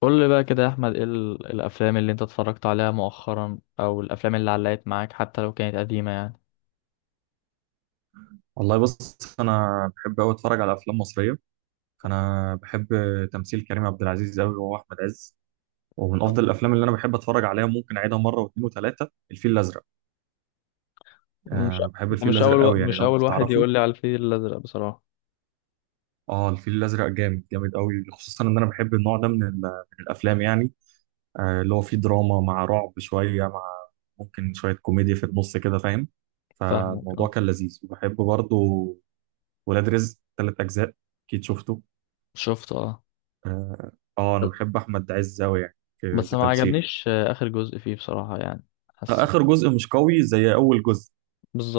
قول لي بقى كده يا احمد، ايه الافلام اللي انت اتفرجت عليها مؤخرا او الافلام اللي علقت معاك حتى لو كانت قديمة يعني؟ والله بص، انا بحب قوي اتفرج على افلام مصريه. فانا بحب تمثيل كريم عبد العزيز قوي، وهو احمد عز. ومن افضل الافلام اللي انا بحب اتفرج عليها ممكن اعيدها مره واثنين وثلاثه، الفيل الازرق. مش آه، انا بحب انت الفيل الازرق قوي يعني، مش لو اول انت واحد تعرفه. يقول لي على الفيل الازرق بصراحه. اه، الفيل الازرق جامد جامد قوي، خصوصا ان انا بحب النوع ده من الافلام يعني. اللي هو فيه دراما مع رعب شويه، مع ممكن شويه كوميديا في النص كده، فاهم. فاهمك، فالموضوع اه. كان لذيذ، وبحب برضه. ولاد رزق ثلاث اجزاء، اكيد شفته. شفت، اه. اه. انا بحب احمد عز قوي يعني في بس في ما تمثيله. عجبنيش اخر جزء فيه بصراحة يعني. حسيت. اخر جزء مش قوي زي اول جزء.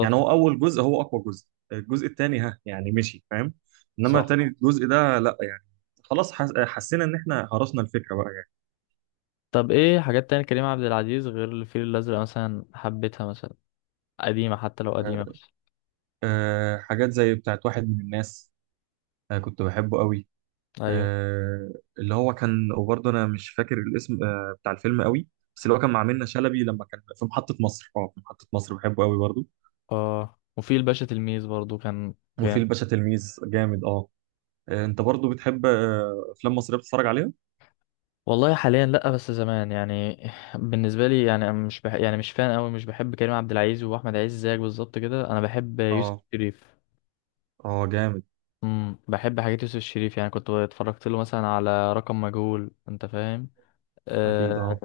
يعني هو اول جزء هو اقوى جزء. الجزء الثاني ها يعني مشي، فاهم. انما صح. تاني جزء ده لا يعني. خلاص حسينا ان احنا هرسنا الفكره بقى يعني. طب ايه حاجات تانية كريم عبد العزيز غير الفيل الازرق مثلا حبيتها مثلا؟ قديمة، حتى لو آه، قديمة مثلا. حاجات زي بتاعت واحد من الناس. كنت بحبه قوي. ايوه. آه، اللي هو كان، وبرضه انا مش فاكر الاسم، بتاع الفيلم قوي. بس اللي هو كان مع منة شلبي لما كان في محطة مصر، في محطة مصر بحبه قوي برضه. اه، وفي الباشا تلميذ برضو كان وفي جامد. الباشا تلميذ، جامد اه. انت برضو بتحب افلام مصريه بتتفرج عليها؟ والله حاليا لا، بس زمان يعني. بالنسبه لي يعني انا مش بح... يعني مش فان قوي، مش بحب كريم عبد العزيز واحمد عز زيك بالظبط كده. انا بحب يوسف اه شريف. اه، جامد. بحب حاجات يوسف شريف، يعني كنت اتفرجت له مثلا على رقم مجهول، انت فاهم. اكيد آه... اه.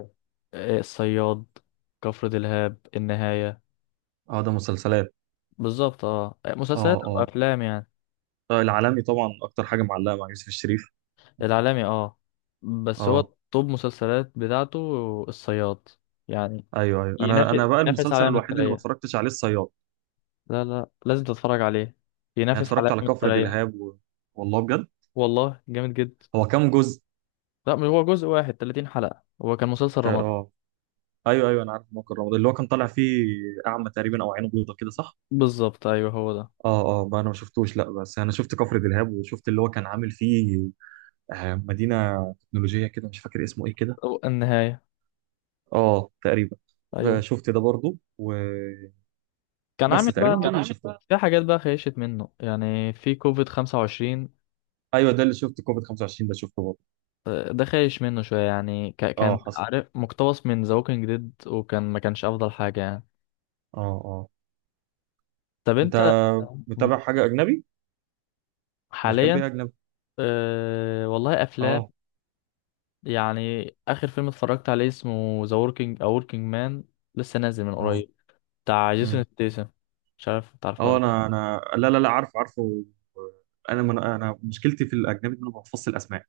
الصياد، كفر دلهاب، النهايه. اه، ده مسلسلات. بالظبط، اه، اه مسلسلات او اه. افلام يعني. العالمي طبعا اكتر حاجه معلقه مع يوسف الشريف. العالمي، اه. بس هو اه. توب مسلسلات بتاعته الصياد يعني. ايوه ايوه، انا ينافس انا بقى ينافس المسلسل عليها الوحيد اللي ما مثلية. اتفرجتش عليه الصياد. لا لا، لازم تتفرج عليه. يعني ينافس على اتفرجت على عالم كفر التريح. دلهاب والله بجد. والله جامد جدا. هو كام جزء؟ لا، مش هو جزء واحد، 30 حلقة، هو كان مسلسل رمضان. اه. ايوه ايوه، انا عارف موقع رمضان اللي هو كان طالع فيه. اعمى تقريبا او عينه بيضه كده، صح. بالظبط، ايوه، هو ده. اه اه، بقى انا ما شفتوش لا، بس انا شفت كفر دلهاب وشفت اللي هو كان عامل فيه مدينه تكنولوجيه كده، مش فاكر اسمه ايه كده. أو النهاية. اه تقريبا. ايوه. شفت ده برضو كان بس عامل تقريبا دول كان بقى. اللي عامل شفتهم بقى. في حاجات بقى خيشت منه يعني، في كوفيد 25. ايوه، ده اللي شفت، كوفيد 25 ده شفته برضو. ده خايش منه شوية يعني، اه كان حصل. عارف مقتبس من ذا ووكينج ديد، وكان ما كانش افضل حاجة يعني. اه. اه، طب انت انت متابع حاجه اجنبي؟ بتحب حاليا؟ ايه اجنبي؟ أه والله، افلام. اه. يعني اخر فيلم اتفرجت عليه اسمه ذا وركينج او وركينج مان، لسه نازل من اه. قريب، بتاع جيسون امم. ستيسن. مش عارف تعرفه اه، ولا لا. انا لا لا لا، عارف عارفه. انا مشكلتي في الاجنبي ان انا ما بحفظش الاسماء.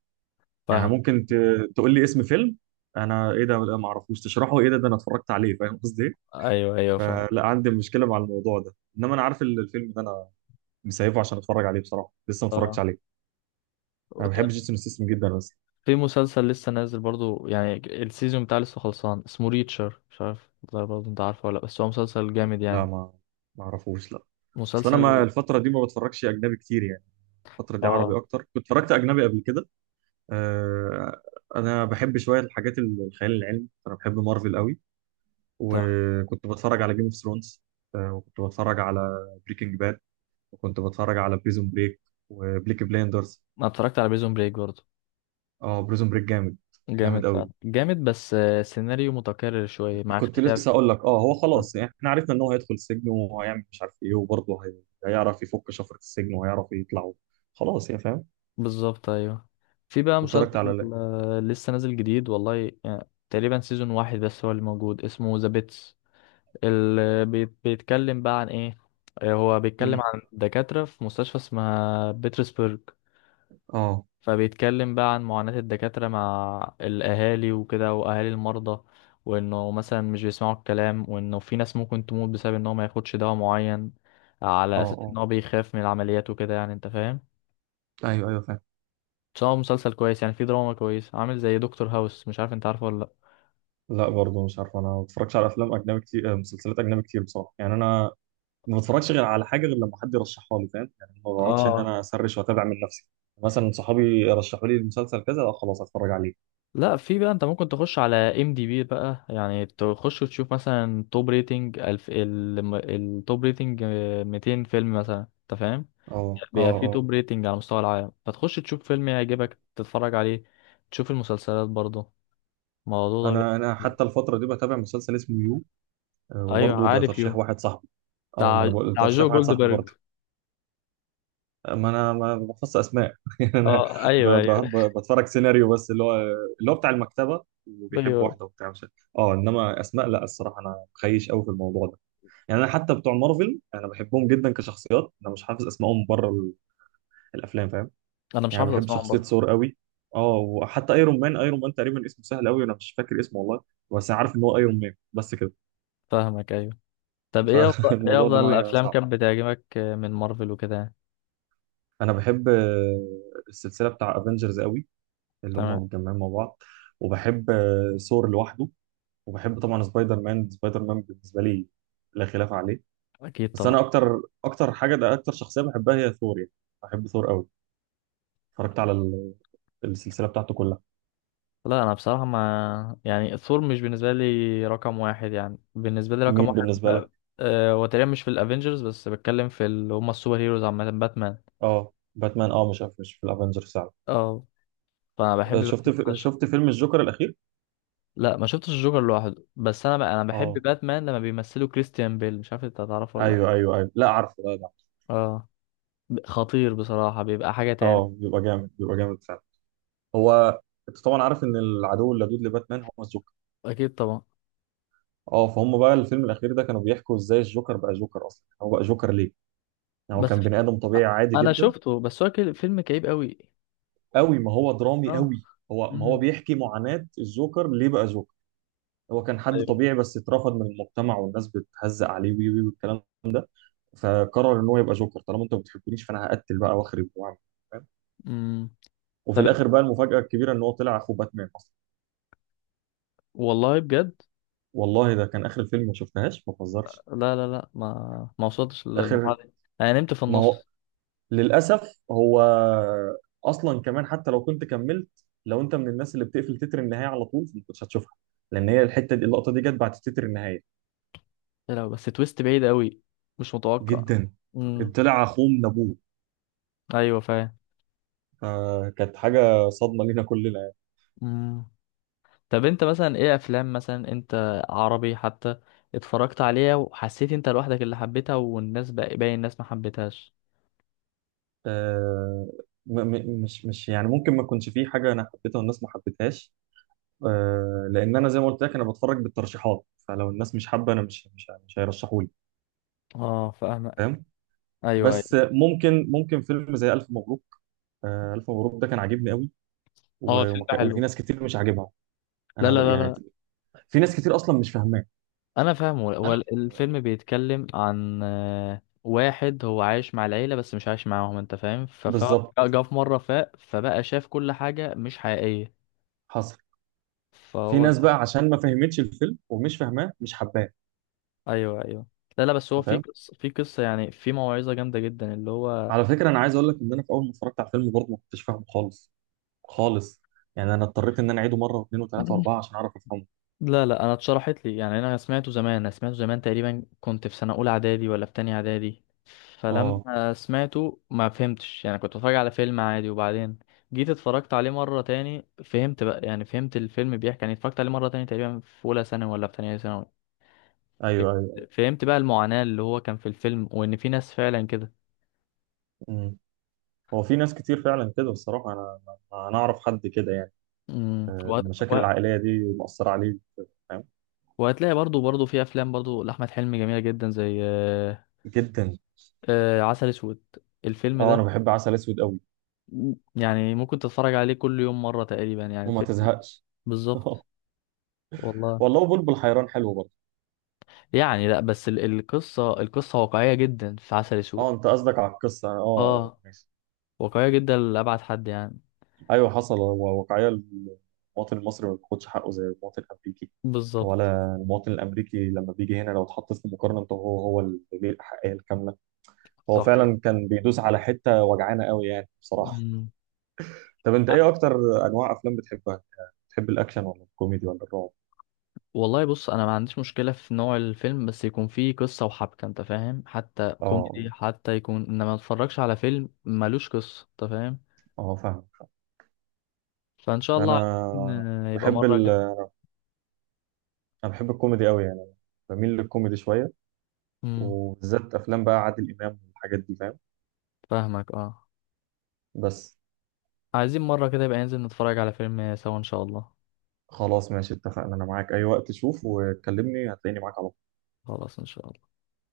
يعني فاهم. ممكن تقول لي اسم فيلم، انا ايه ده، لا ما اعرفوش، تشرحه ايه ده انا اتفرجت عليه، فاهم قصدي ايه؟ ايوه ايوه فاهم. فلا عندي مشكله مع الموضوع ده، انما انا عارف الفيلم ده، انا مسيبه عشان اتفرج عليه بصراحه، لسه ما اتفرجتش اه عليه. انا وت- بحب جيسون ستاثام جدا اصلا. في مسلسل لسه نازل برضو يعني، السيزون بتاعه لسه خلصان، اسمه ريتشر، مش عارف والله برضو انت عارفه ولا لأ، بس هو مسلسل جامد لا، يعني. ما اعرفوش لا. اصل انا، ما مسلسل. الفتره دي ما بتفرجش اجنبي كتير يعني، الفتره دي عربي اه. اكتر، كنت اتفرجت اجنبي قبل كده. آه انا بحب شويه الحاجات الخيال العلمي، انا بحب مارفل قوي. تمام. وكنت بتفرج على جيم اوف ثرونز. وكنت بتفرج على بريكنج باد، وكنت بتفرج على بريزون بريك، وبليك بلايندرز. انا اتفرجت على بريزون بريك برضو. اه، بريزون بريك جامد، جامد جامد فعلا، قوي. جامد، بس سيناريو متكرر شوية مع كنت لسه اختلاف. اقول لك، هو خلاص يعني احنا عرفنا ان هو هيدخل السجن وهيعمل مش عارف ايه، وبرضه هيعرف يفك شفرة السجن وهيعرف يطلع. خلاص يا فاهم. بالظبط، ايوه. في بقى واتفرجت على مسلسل لسه نازل جديد والله، يعني تقريبا سيزون واحد بس هو اللي موجود، اسمه ذا بيتس. اللي بيتكلم بقى عن ايه؟ هو بيتكلم امم. عن دكاترة في مستشفى اسمها بيترسبرج. اه فبيتكلم بقى عن معاناة الدكاترة مع الأهالي وكده، وأهالي المرضى، وإنه مثلا مش بيسمعوا الكلام، وإنه في ناس ممكن تموت بسبب إن هو ما ياخدش دواء معين على اه أساس إن اه. هو بيخاف من العمليات وكده يعني، أنت فاهم. ايوه ايوه فاهم. بس هو مسلسل كويس يعني، فيه دراما كويس، عامل زي دكتور هاوس، مش عارف انت عارفه ولا لا. لا برضه مش عارف، انا ما بتفرجش على افلام اجنبي كتير، مسلسلات اجنبي كتير بصراحه، يعني انا ما بتفرجش غير على حاجه غير لما حد يرشحها لي، فاهم يعني. ما بقعدش ان اه. انا اسرش واتابع من نفسي. مثلا صحابي رشحوا لي المسلسل كذا، اه خلاص اتفرج عليه. لا، في بقى انت ممكن تخش على ام دي بي بقى، يعني تخش وتشوف مثلا توب ريتنج الف التوب ريتنج 200 فيلم مثلا، انت فاهم. اه بيبقى اه فيه اه، توب ريتنج على مستوى العالم، فتخش تشوف فيلم يعجبك تتفرج عليه. تشوف المسلسلات برضه الموضوع ده. انا بي- حتى الفتره دي بتابع مسلسل اسمه يو. ايوه، وبرضه ده عارف ترشيح يو. واحد صاحبي. اه، ما بتاع انا بقول بتاع جو ترشيح واحد صاحبي جولدبرج. برضه. ما انا ما بخص اسماء يعني انا اه، ايوه ايوه بتفرج سيناريو بس، اللي هو اللي هو بتاع المكتبه وبيحب ايوه. واحده وبتاع مش عارف. اه، انما اسماء لا، الصراحه انا خيش قوي في الموضوع ده. يعني انا حتى بتوع مارفل انا بحبهم جدا كشخصيات، انا مش حافظ اسمائهم بره الافلام، فاهم. انا مش يعني حافظ بحب اسمهم شخصيه برضه. ثور قوي. اه، وحتى ايرون مان، ايرون مان تقريبا اسمه سهل قوي، انا مش فاكر اسمه والله. بس انا عارف ان هو ايرون مان بس كده. فاهمك، ايوه. طب ايه افضل ايه فالموضوع ده افضل معايا الافلام صعب. كانت بتعجبك من مارفل وكده يعني؟ انا بحب السلسله بتاع افنجرز قوي، اللي هم تمام. متجمعين مع بعض. وبحب ثور لوحده. وبحب طبعا سبايدر مان، سبايدر مان بالنسبه لي لا خلاف عليه. اكيد بس طبعا. انا اكتر، اكتر حاجه، ده اكتر شخصيه بحبها هي ثور يعني. بحب ثور قوي. اتفرجت على السلسله بتاعته كلها. لا انا بصراحه ما يعني، ثور مش بالنسبه لي رقم واحد، يعني بالنسبه لي مين رقم واحد بالنسبه بقى لك؟ أه، وتقريبا مش في الافينجرز بس، بتكلم في اللي هم السوبر هيروز عامه، باتمان. اه باتمان، اه مش في الافنجرز فعلا. اه. فانا بحب باتمان فشخ. شفت فيلم الجوكر الاخير. لا ما شفتش الجوكر لوحده، بس انا بقى انا بحب اه، باتمان لما بيمثله كريستيان بيل، مش عارف انت هتعرفه ولا لا. ايوه ايوه ايوه، لا عارفه لا لا. اه. خطير بصراحه، بيبقى حاجه اه، تاني. بيبقى جامد، بيبقى جامد فعلا. هو، انت طبعا عارف ان العدو اللدود لباتمان هو الجوكر. اكيد طبعا. اه، فهم بقى الفيلم الاخير ده كانوا بيحكوا ازاي الجوكر بقى جوكر اصلا، هو بقى جوكر ليه. يعني هو بس كان بني ادم طبيعي عادي انا جدا. شفته، بس هو كده فيلم كئيب قوي. قوي، ما هو درامي اه. قوي، هو ما هو امم. بيحكي معاناة الجوكر ليه بقى جوكر. هو كان حد ايوه. طبيعي بس اترفض من المجتمع والناس بتهزق عليه وي وي والكلام ده. فقرر ان هو يبقى جوكر، طالما انتوا ما بتحبونيش فانا هقتل بقى، واخرب، واعمل. فاهم؟ امم. وفي طب انت، الاخر بقى المفاجأة الكبيرة ان هو طلع اخو باتمان اصلا. والله بجد. والله ده كان اخر الفيلم، ما شفتهاش ما بهزرش. لا لا لا، ما وصلتش للمرحله اخر، دي. انا نمت في ما هو النص. للأسف هو أصلا كمان، حتى لو كنت كملت، لو أنت من الناس اللي بتقفل تتر النهاية على طول ما كنتش هتشوفها، لأن هي الحتة دي، اللقطة دي جت بعد تتر النهاية. يا لهوي، بس تويست بعيد قوي، مش متوقع. جدا. امم. طلع أخوه من أبوه. ايوه فاهم. فكانت حاجة صدمة لينا كلنا يعني. امم. طب انت مثلا ايه افلام مثلا، انت عربي حتى، اتفرجت عليها وحسيت انت لوحدك اللي حبيتها والناس بقى، باقي الناس ما حبيتهاش؟ آه، مش يعني ممكن ما يكونش فيه حاجة أنا حبيتها والناس ما حبيتهاش. لأن أنا زي ما قلت لك أنا بتفرج بالترشيحات، فلو الناس مش حابة أنا مش هيرشحوا لي اه فاهمك. فاهم. ايوه بس ايوه. ممكن فيلم زي ألف مبروك. ألف مبروك ده كان عاجبني قوي، اه الفيلم ده وفي حلو. ناس كتير مش عاجبها. لا انا لا يعني، لا. في ناس كتير اصلا مش فاهماه. انا فاهمه، هو الفيلم بيتكلم عن واحد هو عايش مع العيلة بس مش عايش معاهم، انت فاهم، بالظبط. فجا في مرة فاق، فبقى شاف كل حاجة مش حقيقية. حصل. في فهو. ناس بقى عشان ما فهمتش الفيلم، ومش فاهماه مش حباه. ايوه ايوه. لا لا، بس هو أنت في فاهم. قصة في قصة يعني، في موعظة جامدة جدا اللي هو. على فكره انا عايز اقول لك ان انا في اول ما اتفرجت على الفيلم برضه ما كنتش فاهمه خالص، خالص. يعني انا اضطريت ان انا اعيده مره واثنين وثلاثه واربعه عشان اعرف افهمه. لا لا، انا اتشرحت لي يعني. انا سمعته زمان، انا سمعته زمان تقريبا، كنت في سنه اولى اعدادي ولا في تانية اعدادي، اه فلما سمعته ما فهمتش يعني، كنت بتفرج على فيلم عادي. وبعدين جيت اتفرجت عليه مره تاني فهمت بقى، يعني فهمت الفيلم بيحكي يعني، اتفرجت عليه مره تاني تقريبا في اولى ثانوي ولا في تانية ثانوي، ايوه ايوه. فهمت بقى المعاناه اللي هو كان في الفيلم، وان في ناس فعلا كده. أمم. هو في ناس كتير فعلا كده، الصراحه انا، أنا اعرف حد كده يعني. امم وهت- المشاكل وه- العائليه دي مؤثره عليه، فاهم. وهتلاقي برضو في افلام برضو لاحمد حلمي جميله جدا، زي جدا. عسل اسود. الفيلم اه، انا ده بحب عسل اسود قوي. يعني ممكن تتفرج عليه كل يوم مرة تقريبا يعني وما الفيلم ده. تزهقش. بالظبط. والله. والله بلبل حيران حلو برضه. يعني لا، بس القصة واقعية جدا في عسل اه، اسود. انت قصدك على القصه، اه، اه. ماشي. واقعية جدا لأبعد حد يعني. ايوه حصل، هو واقعيه المواطن المصري ما بياخدش حقه زي المواطن الامريكي. بالظبط. ولا المواطن الامريكي لما بيجي هنا لو اتحط في مقارنه، هو اللي ليه الاحقيه الكامله. هو صح كده. فعلا كان بيدوس على حته وجعانه قوي يعني بصراحه. مم. طب انت ايه اكتر انواع افلام بتحبها؟ بتحب الاكشن ولا الكوميدي ولا الرعب؟ والله بص، انا ما عنديش مشكله في نوع الفيلم، بس يكون فيه قصه وحبكه، انت فاهم، حتى اه كوميدي اه حتى يكون، انما ما اتفرجش على فيلم ملوش قصه، انت فاهم. اه، فاهمك فاهمك. فان شاء انا الله عايزين، آه، يبقى بحب مره ال... كده. انا بحب الكوميدي قوي يعني، بميل للكوميدي شويه. امم. وبالذات افلام بقى عادل امام والحاجات دي، فاهم. فاهمك اه. بس، عايزين مرة كده يبقى ننزل نتفرج على فيلم سوا إن شاء الله. خلاص ماشي اتفقنا، انا معاك اي وقت شوف وكلمني، هتلاقيني معاك على خلاص إن شاء الله.